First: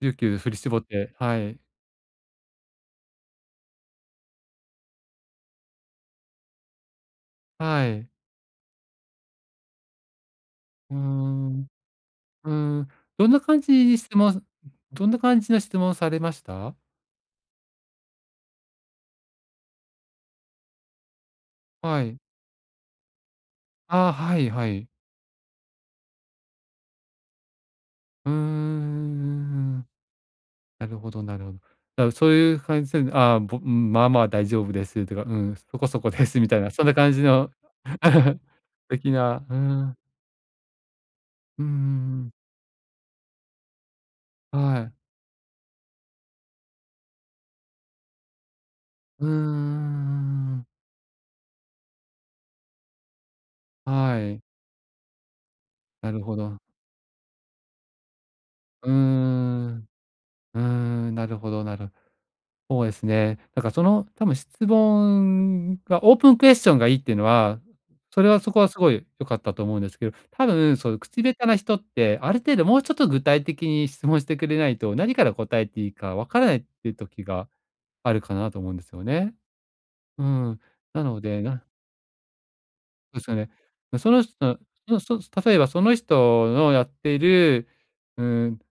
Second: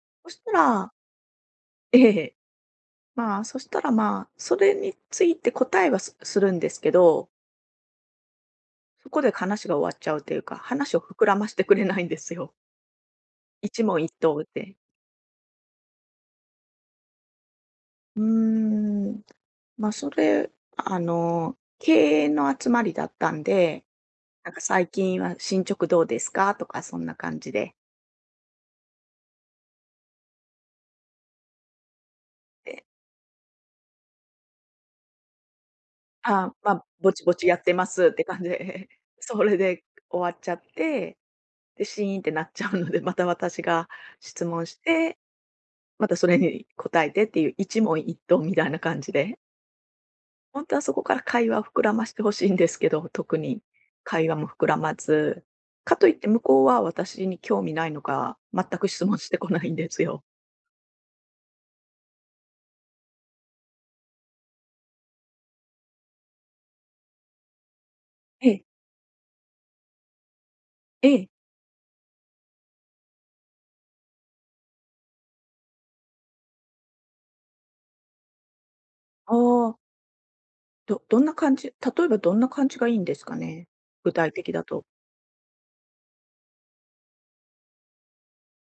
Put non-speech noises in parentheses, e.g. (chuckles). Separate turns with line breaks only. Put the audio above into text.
ゆうき
そ
ゅう
し
振
た
り絞っ
ら
てはい。
え、へへ、まあ、そしたら、まあ、それについて答えは、すするんですけど
はい。
ここでかなしが終わっちゃうっていうか、
う
話
ー
を膨らまし
ん。
てくれないんです
うー
よ。
ん、どんな感じ
一問
に
一
質
答
問
で。
どんな感じの質問されました？
うーん。ま、それ、あの、経
はい。
営の集まりだったんで、
ああ、はい、
なんか
はい。
「最近は、進捗どうですか？」とかそんな感じで。
うんうんうんうんうん。なるほど、なるほだか、そういう感
で
じすんのああ、ぼうん「まあまあ大丈夫です」てか、うん「そこそこです」
「は
み
あ、
たいな、そ
ま、
んな感
ぼ
じ
ちぼち
の
やってます」って感
(laughs)
じで、
的
(chuckles) そ
な、うー
れで
ん。
終わっちゃって、
うんうん
で、シーンっ
う
て
ん。
なっちゃうので、また私が質問し
はい。
てまたそれに答えてっていう、一問一答みたいな感じ
うんうん
で？
うんう
ほん
ん。
とはそこから会話を膨らまして欲しいんですけど、特に
は
会話
い。
も膨らまず、かとい
な
っ
る
て
ほ
向
ど。
こうは私に興味ないのか全く
う
質問してこな
ん、うー
いん
ん。
ですよ。
うーん、なるほど、なる。ほうえすね、だからその、多分、質問が、オープンクエスチョンがいいっていうのは、それは
へ
そこ
え。
はすごい良かったと思うんですけど、多分、そういう
え
口
え。
下手な人ってある程度もうちょっと具体的に質問してくれないと、何から答えていいかわからないって時があるかなと思うんですよ
あ
ね。
あ。
うん、
ど
な
ど
の
んな
で、
感
な
じ？例えばどんな感じがいいんで
で
す
すよ
か
ね。
ね？
ま、そ
具
の
体的
人
だと。
の、そ例えばその人のやっている、うーん